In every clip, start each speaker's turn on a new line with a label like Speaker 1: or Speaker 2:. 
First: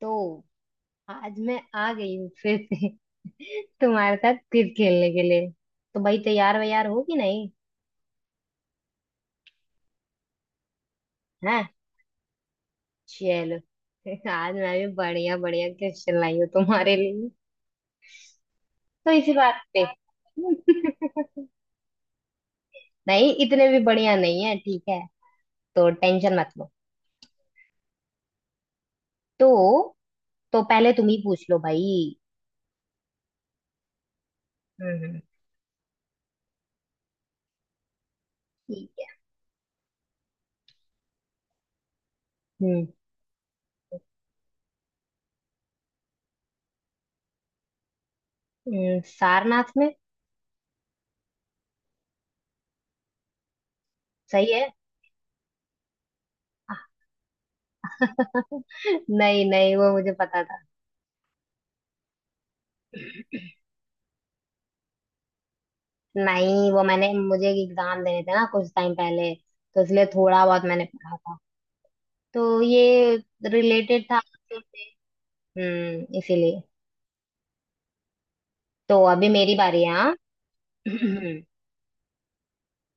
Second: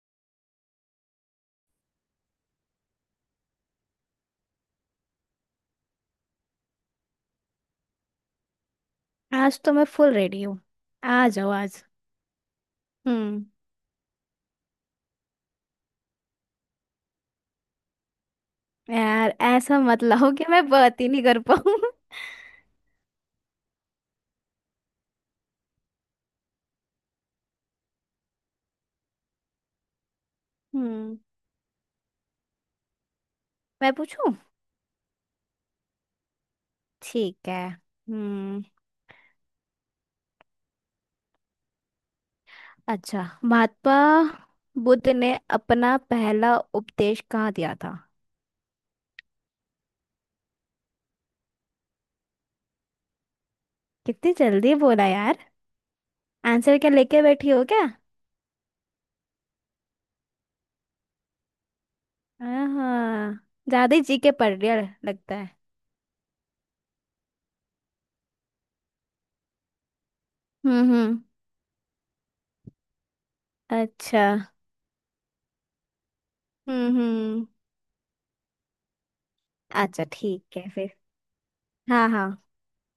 Speaker 1: तो आज मैं आ गई हूँ फिर से तुम्हारे साथ फिर खेलने के लिए। तो भाई तैयार वैयार हो कि नहीं?
Speaker 2: आज तो मैं फुल रेडी हूँ। आ जाओ
Speaker 1: है।
Speaker 2: आज। हम्म।
Speaker 1: चलो। आज मैं भी बढ़िया बढ़िया क्वेश्चन लाई हूँ तुम्हारे लिए। तो इसी
Speaker 2: यार
Speaker 1: बात
Speaker 2: ऐसा
Speaker 1: पे।
Speaker 2: मत लाओ कि मैं बात ही नहीं कर पाऊँ।
Speaker 1: नहीं, इतने भी बढ़िया नहीं है, ठीक है। तो टेंशन मत लो। तो तो पहले तुम ही
Speaker 2: हम्म।
Speaker 1: पूछ लो भाई।
Speaker 2: मैं पूछूं?
Speaker 1: हम्म, हम्म।
Speaker 2: ठीक है। हम्म।
Speaker 1: ठीक है। हम्म।
Speaker 2: अच्छा, महात्मा बुद्ध ने अपना पहला उपदेश कहाँ दिया था?
Speaker 1: सारनाथ में।
Speaker 2: कितनी
Speaker 1: सही है।
Speaker 2: जल्दी बोला यार। आंसर क्या लेके बैठी हो क्या?
Speaker 1: नहीं, नहीं, वो मुझे पता था।
Speaker 2: हाँ। ज्यादा ही जी के पढ़ रही हो लगता है।
Speaker 1: नहीं, वो मैंने मुझे एग्जाम देने थे ना कुछ टाइम पहले। तो इसलिए थोड़ा बहुत मैंने पढ़ा
Speaker 2: हम्म।
Speaker 1: था। तो ये रिलेटेड था
Speaker 2: अच्छा।
Speaker 1: आपसे। हम्म, इसीलिए।
Speaker 2: हम्म।
Speaker 1: तो अभी मेरी बारी है।
Speaker 2: अच्छा
Speaker 1: हाँ।
Speaker 2: ठीक है फिर। हाँ हाँ।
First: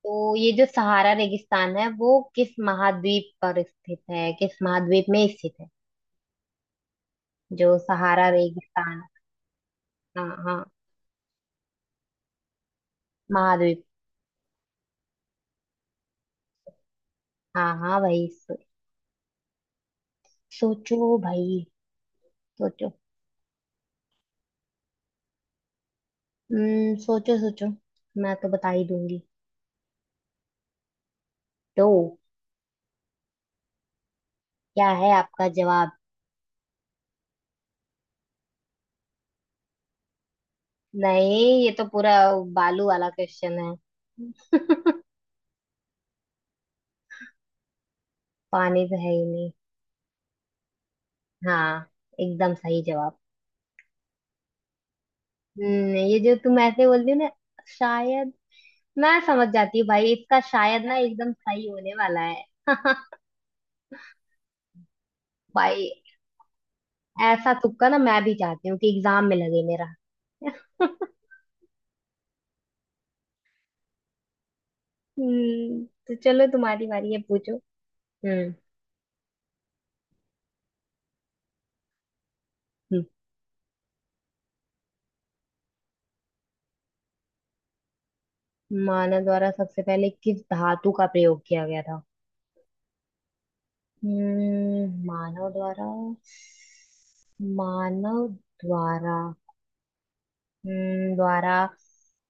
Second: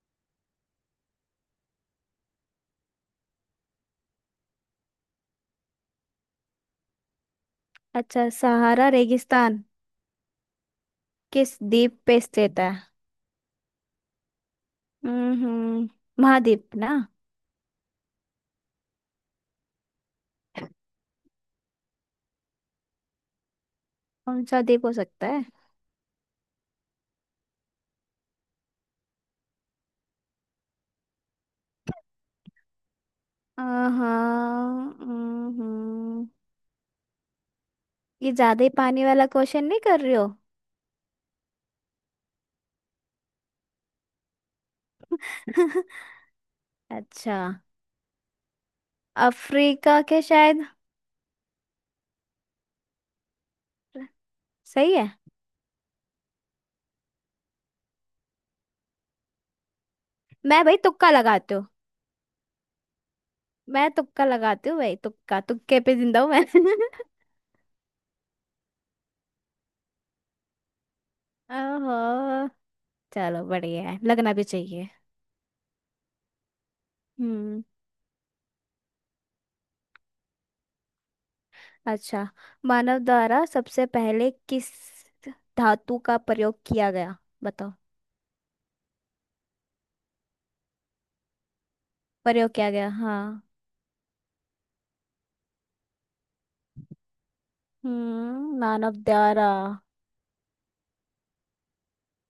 Speaker 1: तो ये जो सहारा रेगिस्तान है वो किस महाद्वीप में स्थित है? जो सहारा
Speaker 2: अच्छा सहारा
Speaker 1: रेगिस्तान।
Speaker 2: रेगिस्तान
Speaker 1: हाँ, हाँ।
Speaker 2: किस द्वीप पे स्थित है?
Speaker 1: महाद्वीप।
Speaker 2: हम्म। महाद्वीप ना।
Speaker 1: हाँ, हाँ भाई, सोचो भाई। सोचो।
Speaker 2: कौन सा द्वीप हो सकता है?
Speaker 1: हम्म, सोचो सोचो। मैं तो बता ही दूंगी। तो
Speaker 2: हाँ।
Speaker 1: क्या है आपका जवाब?
Speaker 2: हम्म। ये ज्यादा ही पानी वाला क्वेश्चन नहीं कर रही हो?
Speaker 1: नहीं, ये तो पूरा बालू वाला क्वेश्चन है।
Speaker 2: अच्छा।
Speaker 1: पानी तो है ही नहीं।
Speaker 2: अफ्रीका के शायद।
Speaker 1: हाँ, एकदम सही जवाब।
Speaker 2: सही है।
Speaker 1: हम्म, ये जो तुम ऐसे बोलती हो ना शायद, मैं समझ जाती हूँ भाई इसका
Speaker 2: मैं भाई
Speaker 1: शायद ना
Speaker 2: तुक्का
Speaker 1: एकदम
Speaker 2: लगाती हूँ।
Speaker 1: सही होने वाला है।
Speaker 2: मैं तुक्का लगाती हूँ भाई। तुक्का तुक्के
Speaker 1: भाई,
Speaker 2: पे जिंदा हूँ मैं।
Speaker 1: ऐसा तुक्का ना मैं भी चाहती हूँ कि एग्जाम में लगे मेरा।
Speaker 2: ओहो। चलो बढ़िया है। लगना भी चाहिए।
Speaker 1: हम्म, तो चलो, तुम्हारी बारी है, पूछो।
Speaker 2: हम्म।
Speaker 1: हम्म।
Speaker 2: अच्छा, मानव
Speaker 1: हम्म।
Speaker 2: द्वारा सबसे पहले किस धातु का प्रयोग किया गया। बताओ।
Speaker 1: मानव द्वारा सबसे पहले किस धातु का प्रयोग किया गया था?
Speaker 2: प्रयोग किया गया, हाँ।
Speaker 1: हम्म, मानव द्वारा। मानव
Speaker 2: मानव
Speaker 1: द्वारा।
Speaker 2: द्वारा।
Speaker 1: हम्म, द्वारा।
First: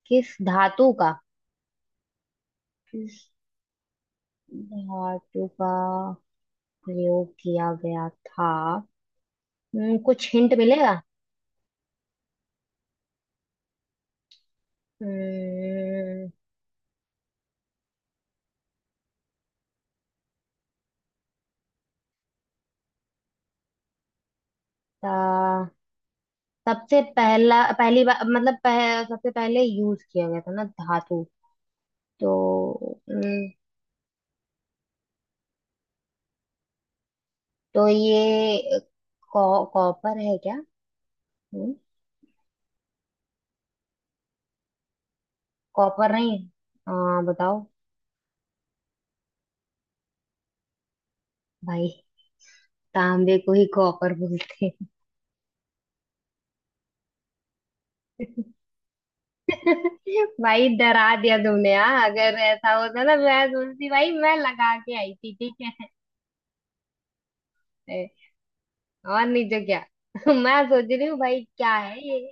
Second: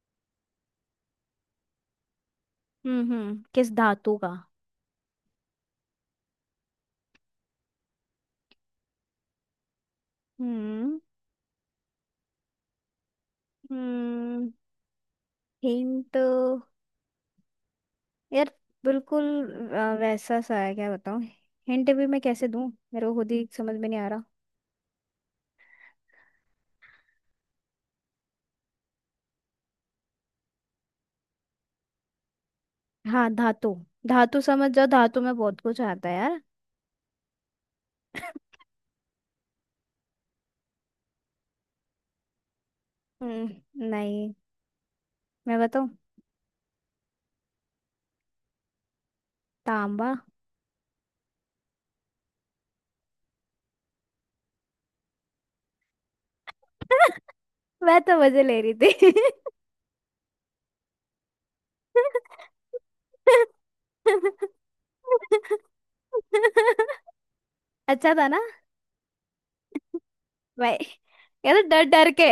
Speaker 1: किस धातु का? किस
Speaker 2: हम्म, किस धातु का।
Speaker 1: धातु का प्रयोग किया गया था? कुछ हिंट मिलेगा?
Speaker 2: हम्म हम्म। हिंट?
Speaker 1: हम्म।
Speaker 2: यार बिल्कुल। वैसा सा है, क्या बताऊं। हिंट भी मैं कैसे दूं। मेरे को खुद ही समझ में नहीं आ रहा।
Speaker 1: ता- सबसे पहला पहली बार, मतलब सबसे पहले यूज किया गया था ना धातु। तो,
Speaker 2: हाँ
Speaker 1: हम्म।
Speaker 2: धातु। धातु समझ जाओ। धातु में बहुत कुछ आता है यार।
Speaker 1: तो ये कॉपर है क्या? हम्म।
Speaker 2: नहीं। मैं बताऊं?
Speaker 1: कॉपर नहीं। हाँ, बताओ।
Speaker 2: तांबा।
Speaker 1: भाई, तांबे को ही कॉपर बोलते हैं।
Speaker 2: मैं तो मजे ले रही थी।
Speaker 1: भाई, डरा दिया तुमने यार। अगर ऐसा होता ना, मैं सोचती भाई, मैं लगा के आई थी ठीक है।
Speaker 2: अच्छा था ना।
Speaker 1: और नहीं तो क्या। मैं
Speaker 2: भाई,
Speaker 1: सोच रही हूँ भाई,
Speaker 2: ये तो
Speaker 1: क्या
Speaker 2: डर
Speaker 1: है
Speaker 2: डर
Speaker 1: ये।
Speaker 2: के,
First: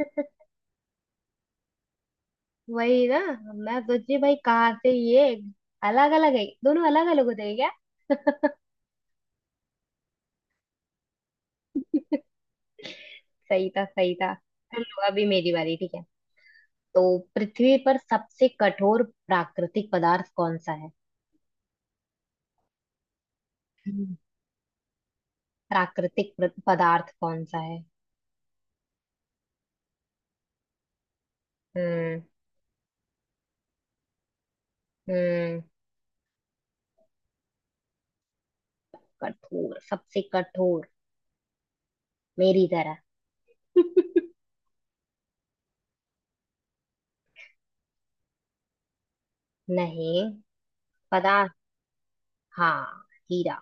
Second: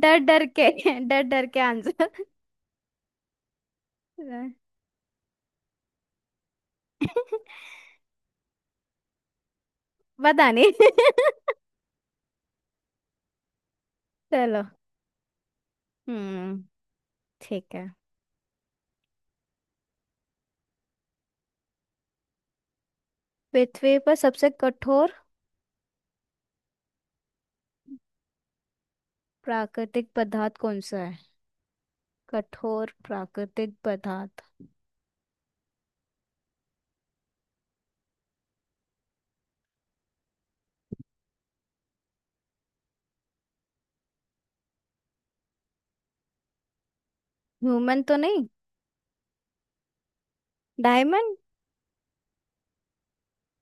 Speaker 2: डर डर के, डर डर के आंसर।
Speaker 1: वही ना। मैं सोच रही हूँ भाई, कहाँ से ये। अलग अलग है? दोनों अलग अलग होते हैं क्या?
Speaker 2: पता नहीं।
Speaker 1: सही था, सही था।
Speaker 2: चलो।
Speaker 1: चलो, अभी मेरी बारी, ठीक है।
Speaker 2: हम्म।
Speaker 1: तो
Speaker 2: ठीक
Speaker 1: पृथ्वी
Speaker 2: है।
Speaker 1: पर सबसे कठोर प्राकृतिक पदार्थ कौन सा है?
Speaker 2: पृथ्वी पर
Speaker 1: हम्म।
Speaker 2: सबसे कठोर
Speaker 1: प्राकृतिक पदार्थ कौन सा है?
Speaker 2: प्राकृतिक पदार्थ कौन सा है?
Speaker 1: हम्म,
Speaker 2: कठोर प्राकृतिक पदार्थ।
Speaker 1: हम्म। कठोर, सबसे कठोर। मेरी तरह।
Speaker 2: ह्यूमन तो नहीं।
Speaker 1: नहीं।
Speaker 2: डायमंड।
Speaker 1: पता। हाँ। हीरा।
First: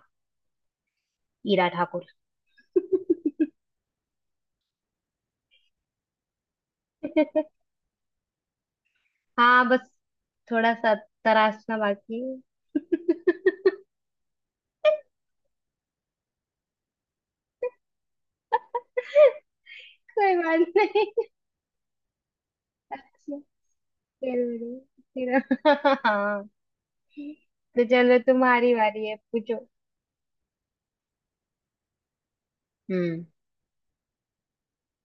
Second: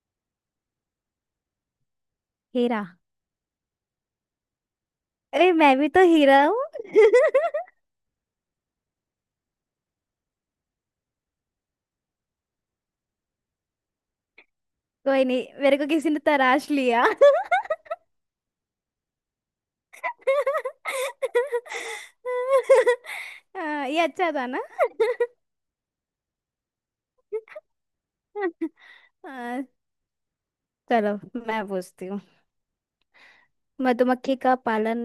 Speaker 1: हीरा ठाकुर।
Speaker 2: हीरा। अरे, मैं भी तो हीरा हूँ।
Speaker 1: हाँ, बस थोड़ा सा तराशना बाकी है।
Speaker 2: कोई नहीं, मेरे को किसी ने तराश लिया।
Speaker 1: कोई बात नहीं। अच्छा।
Speaker 2: हाँ, ये अच्छा था ना।
Speaker 1: जरूर। फिर- हाँ। तो चलो, तुम्हारी बारी है, पूछो।
Speaker 2: हाँ, चलो मैं पूछती हूँ।
Speaker 1: हम्म।
Speaker 2: मधुमक्खी का पालन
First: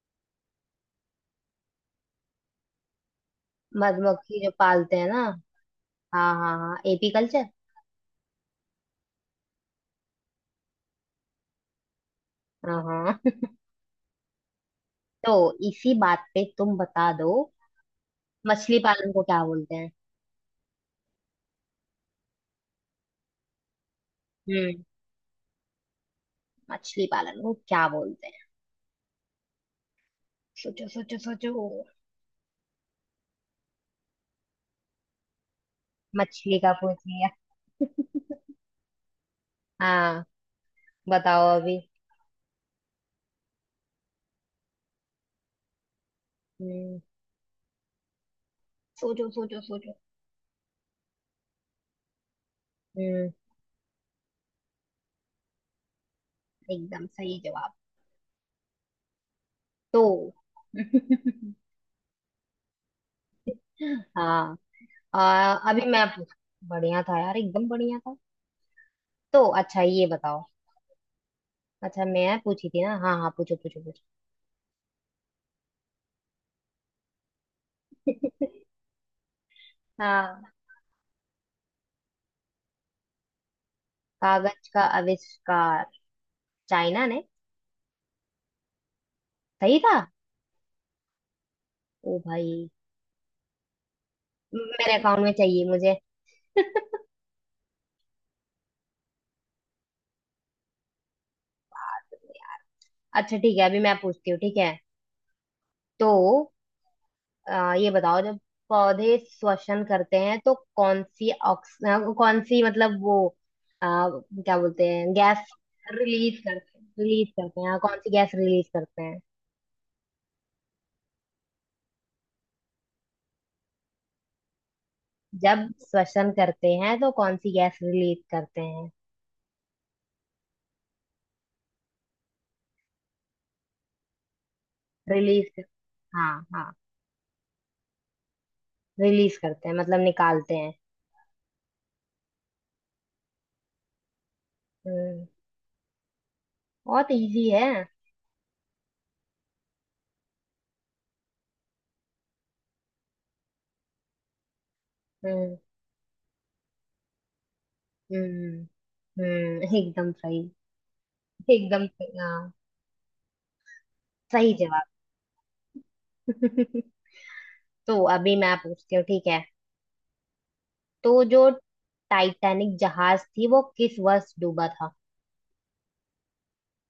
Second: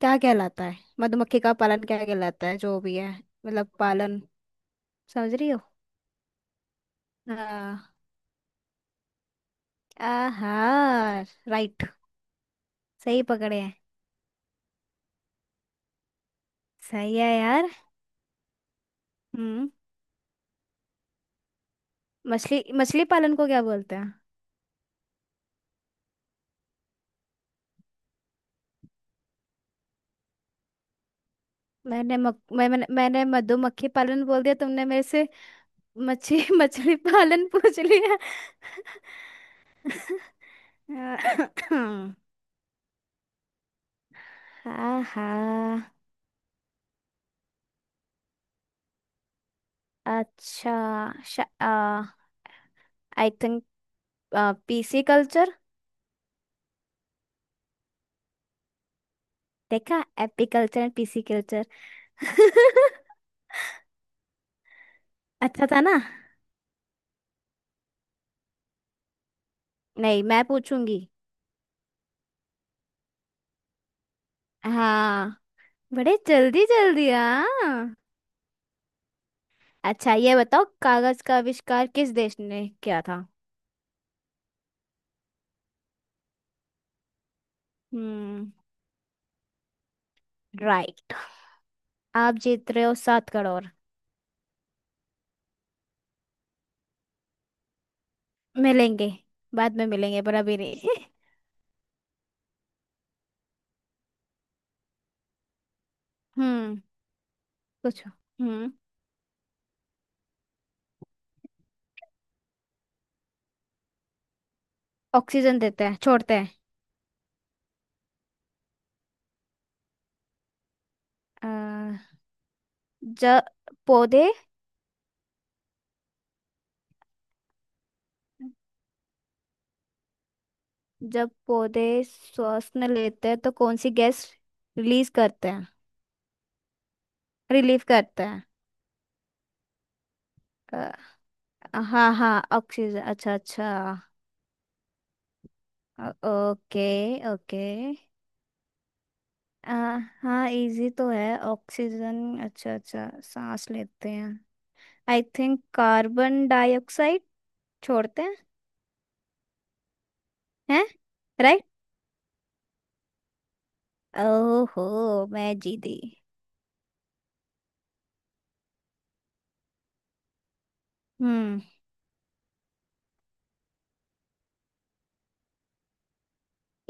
Speaker 2: क्या कहलाता है? मधुमक्खी का पालन क्या कहलाता है, जो भी है। मतलब पालन।
Speaker 1: मधुमक्खी जो पालते हैं ना।
Speaker 2: समझ रही हो?
Speaker 1: हाँ, हाँ, हाँ, एपी कल्चर।
Speaker 2: हाँ। आहार। राइट।
Speaker 1: हाँ, हाँ।
Speaker 2: सही पकड़े हैं।
Speaker 1: तो इसी बात पे तुम बता
Speaker 2: सही है
Speaker 1: दो,
Speaker 2: यार।
Speaker 1: मछली पालन को क्या
Speaker 2: हम्म।
Speaker 1: बोलते हैं?
Speaker 2: मछली, मछली पालन को क्या बोलते हैं?
Speaker 1: हम्म, मछली पालन को क्या बोलते हैं? सोचो, सोचो, सोचो।
Speaker 2: मैंने मक, मैं, मैंने मैंने मधुमक्खी पालन बोल दिया, तुमने मेरे से मछली
Speaker 1: मछली का
Speaker 2: मछली
Speaker 1: पूछ लिया।
Speaker 2: पालन पूछ लिया।
Speaker 1: हाँ, बताओ
Speaker 2: अ-
Speaker 1: अभी।
Speaker 2: हाँ हाँ।
Speaker 1: हम्म, सोचो, सोचो, सोचो।
Speaker 2: अच्छा।
Speaker 1: हम्म,
Speaker 2: आई थिंक पीसी कल्चर।
Speaker 1: एकदम सही जवाब। तो
Speaker 2: देखा, AP culture and PC culture.
Speaker 1: हाँ।
Speaker 2: अच्छा था
Speaker 1: अभी
Speaker 2: ना।
Speaker 1: मैं पूछ। बढ़िया था यार, एकदम बढ़िया था। तो अच्छा, ये
Speaker 2: नहीं, मैं
Speaker 1: बताओ।
Speaker 2: पूछूंगी।
Speaker 1: अच्छा, मैं पूछी थी ना, हाँ, हाँ, पूछो, पूछो, पूछो।
Speaker 2: हाँ। बड़े जल्दी जल्दी, हाँ। अच्छा ये
Speaker 1: हाँ,
Speaker 2: बताओ, कागज का आविष्कार किस देश ने किया था?
Speaker 1: कागज का आविष्कार चाइना ने।
Speaker 2: हम्म।
Speaker 1: सही था।
Speaker 2: राइट।
Speaker 1: ओ
Speaker 2: आप
Speaker 1: भाई,
Speaker 2: जीत रहे हो 7 करोड़।
Speaker 1: मेरे अकाउंट में चाहिए मुझे।
Speaker 2: मिलेंगे। बाद में मिलेंगे पर अभी नहीं।
Speaker 1: अच्छा ठीक है, अभी मैं पूछती हूँ, ठीक है। तो
Speaker 2: हम्म।
Speaker 1: ये
Speaker 2: पूछो।
Speaker 1: बताओ, जब
Speaker 2: हम्म।
Speaker 1: पौधे श्वसन करते हैं तो कौन सी, मतलब वो क्या बोलते हैं, गैस
Speaker 2: ऑक्सीजन देते हैं,
Speaker 1: रिलीज
Speaker 2: छोड़ते
Speaker 1: करते हैं रिलीज करते हैं हाँ, कौन सी गैस रिलीज करते हैं?
Speaker 2: हैं। जब पौधे
Speaker 1: जब श्वसन करते हैं तो कौन सी गैस रिलीज करते हैं?
Speaker 2: जब पौधे श्वास न लेते हैं तो कौन सी गैस रिलीज
Speaker 1: रिलीज
Speaker 2: करते
Speaker 1: कर,
Speaker 2: हैं?
Speaker 1: हाँ, हाँ,
Speaker 2: रिलीव करते हैं।
Speaker 1: रिलीज करते हैं मतलब निकालते हैं।
Speaker 2: अ, हाँ हाँ, ऑक्सीजन। अच्छा अच्छा।
Speaker 1: हम्म,
Speaker 2: ओके।
Speaker 1: बहुत इजी
Speaker 2: ओके।
Speaker 1: है।
Speaker 2: अ, हाँ, इजी तो है। ऑक्सीजन, अच्छा अच्छा, सांस लेते हैं। I
Speaker 1: hmm,
Speaker 2: think carbon dioxide छोड़ते हैं।
Speaker 1: हम्म। हम्म, एकदम सही।
Speaker 2: हैं। राइट।
Speaker 1: एकदम सही, हाँ। सही
Speaker 2: ओहो, मैं जीती।
Speaker 1: जवाब। तो अभी मैं पूछती हूँ, ठीक है। तो जो
Speaker 2: हम्म।
Speaker 1: टाइटैनिक जहाज थी वो किस वर्ष डूबा था?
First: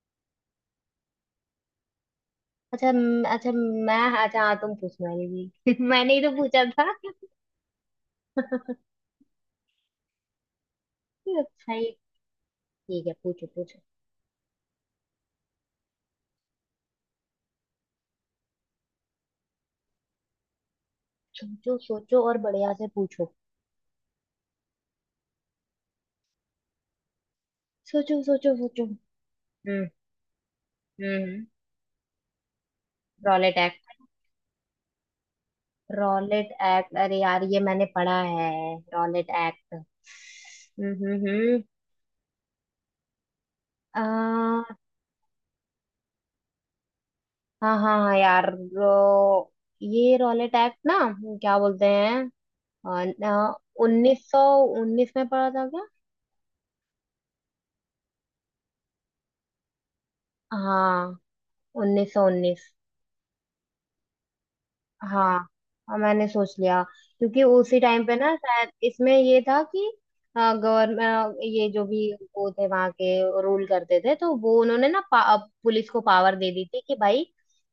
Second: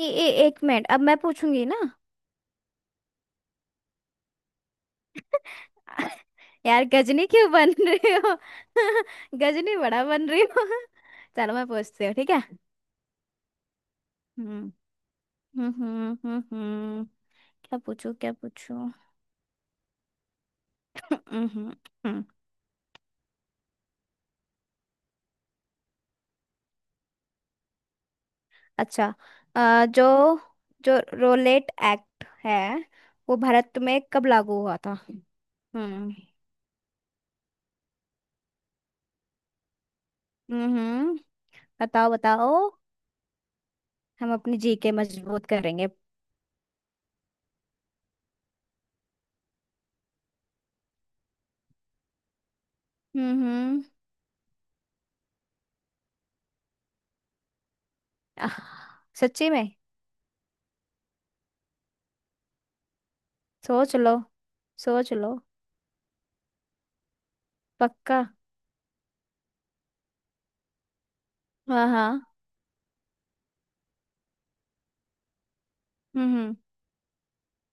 Speaker 2: ए, ए, एक मिनट, अब मैं पूछूंगी ना।
Speaker 1: अच्छा, अच्छा, मैं, अच्छा हाँ, तुम पूछने वाली थी। मैंने ही तो पूछा था।
Speaker 2: यार, गजनी क्यों बन रही हो। गजनी बड़ा बन रही हो। चलो मैं
Speaker 1: अच्छा ही,
Speaker 2: पूछती हूँ। ठीक है।
Speaker 1: ठीक है, पूछो, पूछो।
Speaker 2: हम्म। हम्म हम्म हम्म हम्म, क्या पूछूं, क्या पूछूं। हम्म।
Speaker 1: सोचो, सोचो
Speaker 2: हम्म।
Speaker 1: और बढ़िया से पूछो। सोचो, सोचो, सोचो।
Speaker 2: अच्छा।
Speaker 1: हम्म,
Speaker 2: अ, जो जो
Speaker 1: हम्म।
Speaker 2: रोलेट एक्ट है वो
Speaker 1: रॉलेट
Speaker 2: भारत
Speaker 1: एक्ट।
Speaker 2: में कब लागू हुआ था? हम्म
Speaker 1: रॉलेट एक्ट, अरे यार, ये मैंने पढ़ा है। रॉलेट एक्ट, हम्म,
Speaker 2: हम्म।
Speaker 1: हम्म।
Speaker 2: बताओ बताओ। हम अपनी
Speaker 1: हम्म।
Speaker 2: जीके मजबूत करेंगे।
Speaker 1: हाँ, हाँ, हाँ, यार ये रॉल अटैक ना, क्या बोलते हैं?
Speaker 2: हम्म।
Speaker 1: 1919 में पड़ा था क्या?
Speaker 2: आह, सच्ची में?
Speaker 1: हाँ, 1919।
Speaker 2: सोच लो। सोच लो।
Speaker 1: हाँ, हाँ, मैंने सोच लिया। क्योंकि उसी टाइम पे
Speaker 2: पक्का।
Speaker 1: ना, शायद इसमें ये था कि गवर्नमेंट, ये जो
Speaker 2: हाँ हाँ।
Speaker 1: भी वो थे वहां के, रूल करते थे, तो वो उन्होंने ना पुलिस को पावर दे
Speaker 2: हम्म।
Speaker 1: दी थी कि भाई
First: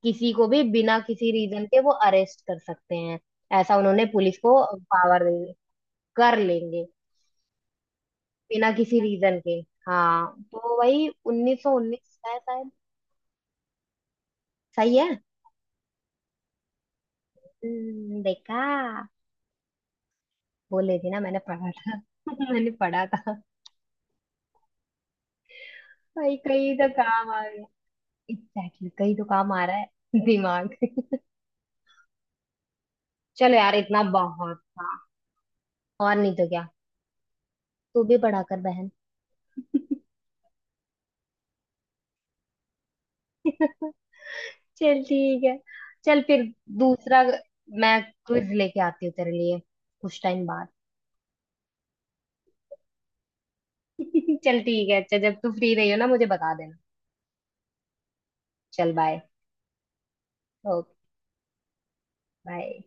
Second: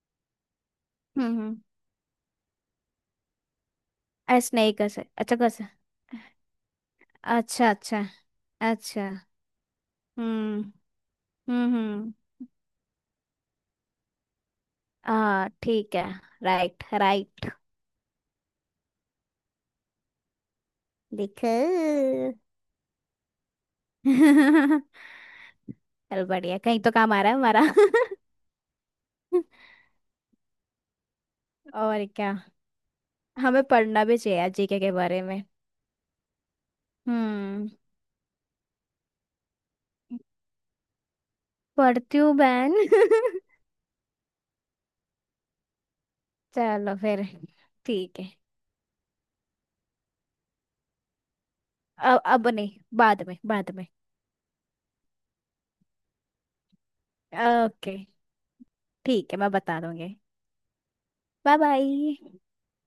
Speaker 1: किसी को भी बिना किसी
Speaker 2: हम्म।
Speaker 1: रीजन के वो अरेस्ट कर सकते हैं। ऐसा उन्होंने पुलिस
Speaker 2: ऐसे
Speaker 1: को
Speaker 2: नहीं कर सकते?
Speaker 1: पावर
Speaker 2: अच्छा,
Speaker 1: दे
Speaker 2: कर
Speaker 1: दी,
Speaker 2: सकते।
Speaker 1: कर लेंगे,
Speaker 2: अच्छा अच्छा।
Speaker 1: बिना किसी
Speaker 2: अच्छा।
Speaker 1: रीजन के। हाँ,
Speaker 2: हम्म
Speaker 1: तो वही उन्नीस सौ
Speaker 2: हम्म।
Speaker 1: उन्नीस है शायद। सही है।
Speaker 2: हाँ ठीक है। Right right.
Speaker 1: देखा, बोले थे ना मैंने
Speaker 2: देखो।
Speaker 1: पढ़ा था। मैंने पढ़ा था।
Speaker 2: चल
Speaker 1: भाई,
Speaker 2: बढ़िया,
Speaker 1: कहीं
Speaker 2: कहीं
Speaker 1: तो
Speaker 2: तो काम आ
Speaker 1: काम
Speaker 2: रहा है
Speaker 1: आ
Speaker 2: हमारा।
Speaker 1: गया। एग्जैक्टली exactly, कहीं तो काम आ रहा है। दिमाग।
Speaker 2: और क्या।
Speaker 1: चलो
Speaker 2: हमें
Speaker 1: यार, इतना
Speaker 2: पढ़ना भी चाहिए
Speaker 1: बहुत
Speaker 2: जीके
Speaker 1: था।
Speaker 2: के बारे में।
Speaker 1: और नहीं तो क्या।
Speaker 2: हम्म।
Speaker 1: तू भी पढ़ा कर बहन।
Speaker 2: पढ़ती हूँ बहन।
Speaker 1: चल ठीक है। चल फिर,
Speaker 2: चलो फिर।
Speaker 1: दूसरा, मैं
Speaker 2: ठीक है।
Speaker 1: क्विज लेके आती हूँ तेरे लिए कुछ टाइम बाद।
Speaker 2: अब नहीं। बाद में, बाद में।
Speaker 1: चल ठीक है, अच्छा जब तू फ्री रही हो ना मुझे बता देना।
Speaker 2: ओके।
Speaker 1: चल बाय।
Speaker 2: ठीक है, मैं बता दूंगी।
Speaker 1: ओके।
Speaker 2: Bye bye.
Speaker 1: बाय।